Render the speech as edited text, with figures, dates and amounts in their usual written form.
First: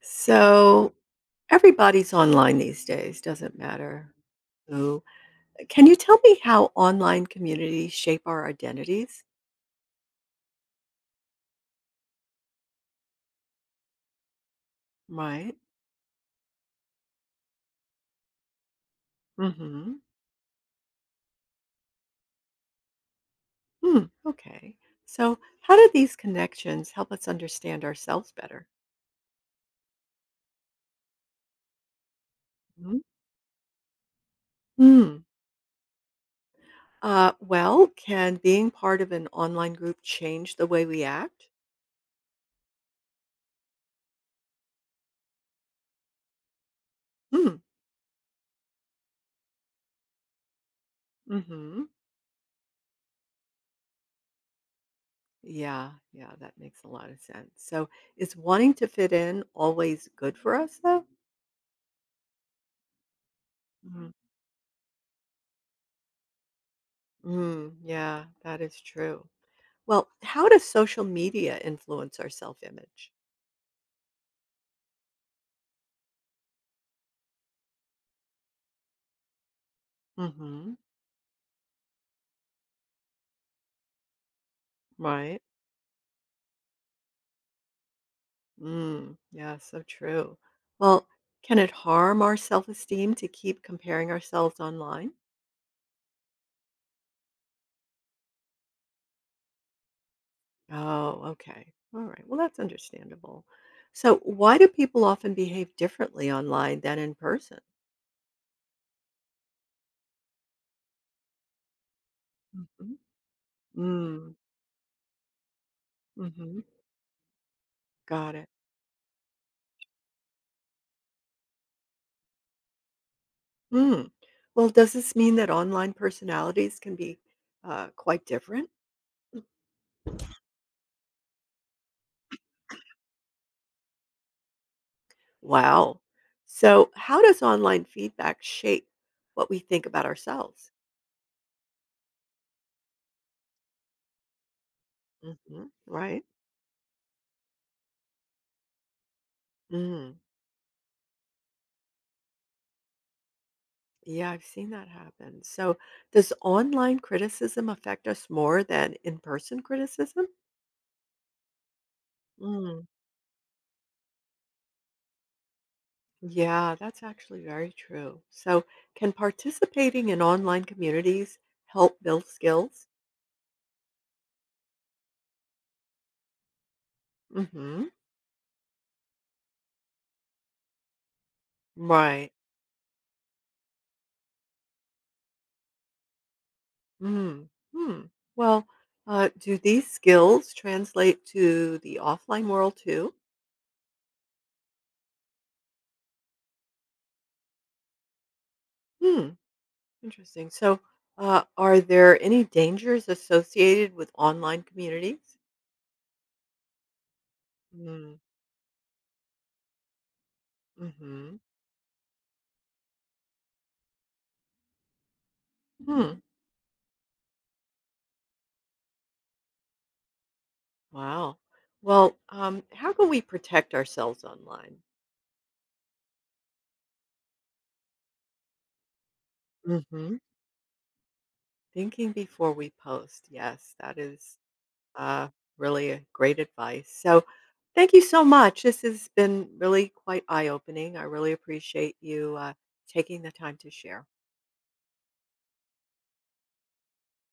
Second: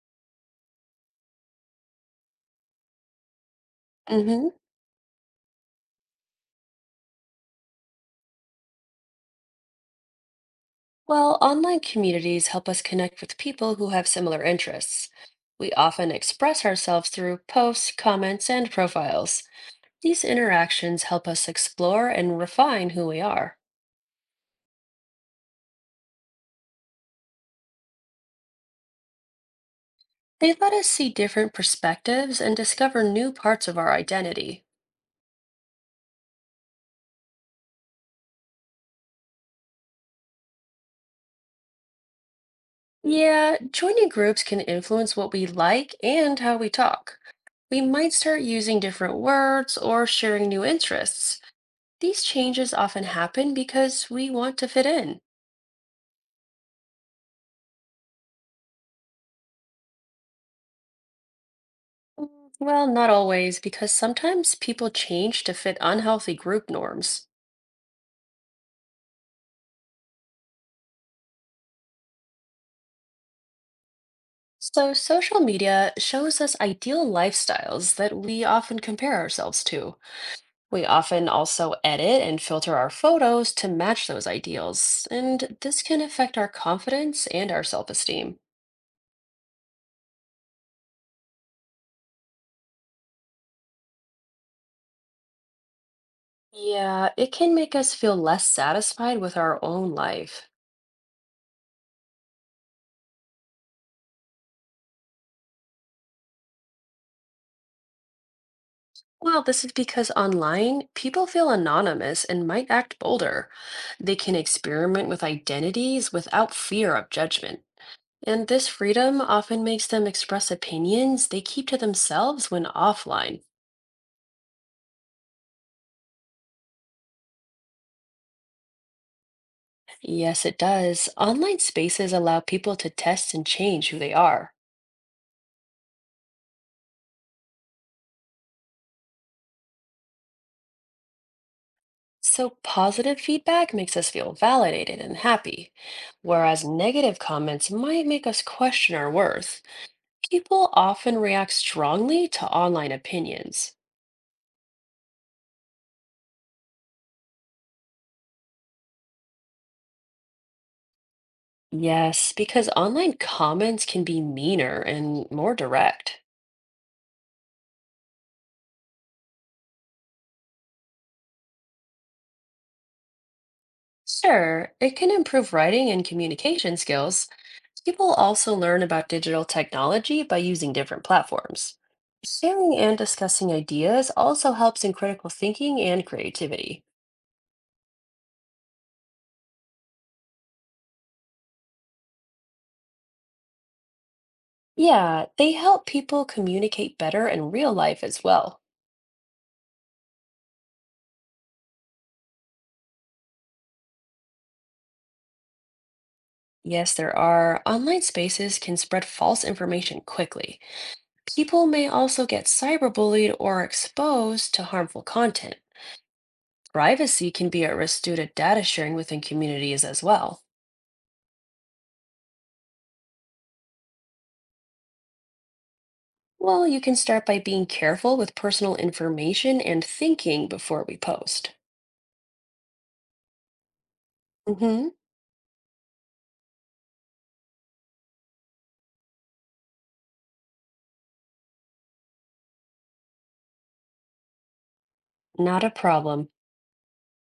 So everybody's online these days, doesn't matter hmm who. Can you tell me how online communities shape our identities? Well, online communities help us connect with people who have similar interests. Right. We often express ourselves through posts, comments, and profiles. Mm-hmm. These interactions help us explore and refine who we are. Hmm. Okay. So how do these connections help us understand ourselves better? They let us see different perspectives and Mhm. discover new parts of our identity. Hmm. Well, can being part of an online group change the way we act? Yeah, joining groups can influence what we like and how we talk. Hmm. We might start using different words or sharing new interests. Mm-hmm. These changes often happen because we want to fit in. Yeah, yeah, that makes a lot of sense. So is wanting to fit in always good for us though? Well, not always, because sometimes people change to fit unhealthy group norms. Mm, yeah, that is true. Well, how does social media influence our self image? So, social media shows us ideal lifestyles that we often compare ourselves to. Hmm. We often also edit and filter our photos to match those ideals, Right. and this can affect our confidence and our self-esteem. Mm, yeah, so true. Well, can it harm our self esteem to keep comparing ourselves online? Yeah, it can make us feel less satisfied with our own life. Oh, okay. All right. Well, that's understandable. So, why do people often behave differently online than in person? Well, this is because online, people feel anonymous and might Hmm. act bolder. They Mm, can experiment with identities without hmm. fear of judgment. Got it. And this freedom often makes them express opinions they keep to themselves when offline. Mm. Well, does this mean that online personalities can be quite different? Yes, it does. Online spaces allow people to test and change who they are. Wow. So, how does online feedback shape what we think about ourselves? So positive feedback makes us feel validated and Hmm. happy, Right? whereas negative comments might make us question our worth. Mm. People often react strongly to online opinions. Yeah, I've seen that happen. So, does online criticism affect us more than in person criticism? Yes, because Mm. online comments can be meaner and more direct. Yeah, that's actually very true. So, can participating in online communities help build skills? Sure, it can improve writing and communication skills. Hmm. People also learn about digital technology by using different platforms. Right. Sharing and discussing ideas also helps in critical thinking and creativity. Mm. Hmm. Well, do these skills translate to the offline world too? Yeah, they help people communicate better in real life as well. Hmm, interesting. So, are there any dangers associated with online communities? Yes, there are. Online Mm, spaces can spread false information quickly. mm-hmm. People may also get cyberbullied or exposed to harmful content. Hmm. Privacy can be at risk due to data sharing within communities as well. Wow. Well, how can we protect ourselves online? Well, you can start by being careful with personal information and Mm-hmm. thinking before we post. Thinking before we post. Yes, that is hmm uh, really a great advice. So, thank you so much. This has been really quite eye opening. I really appreciate you taking the time to share. Not a problem.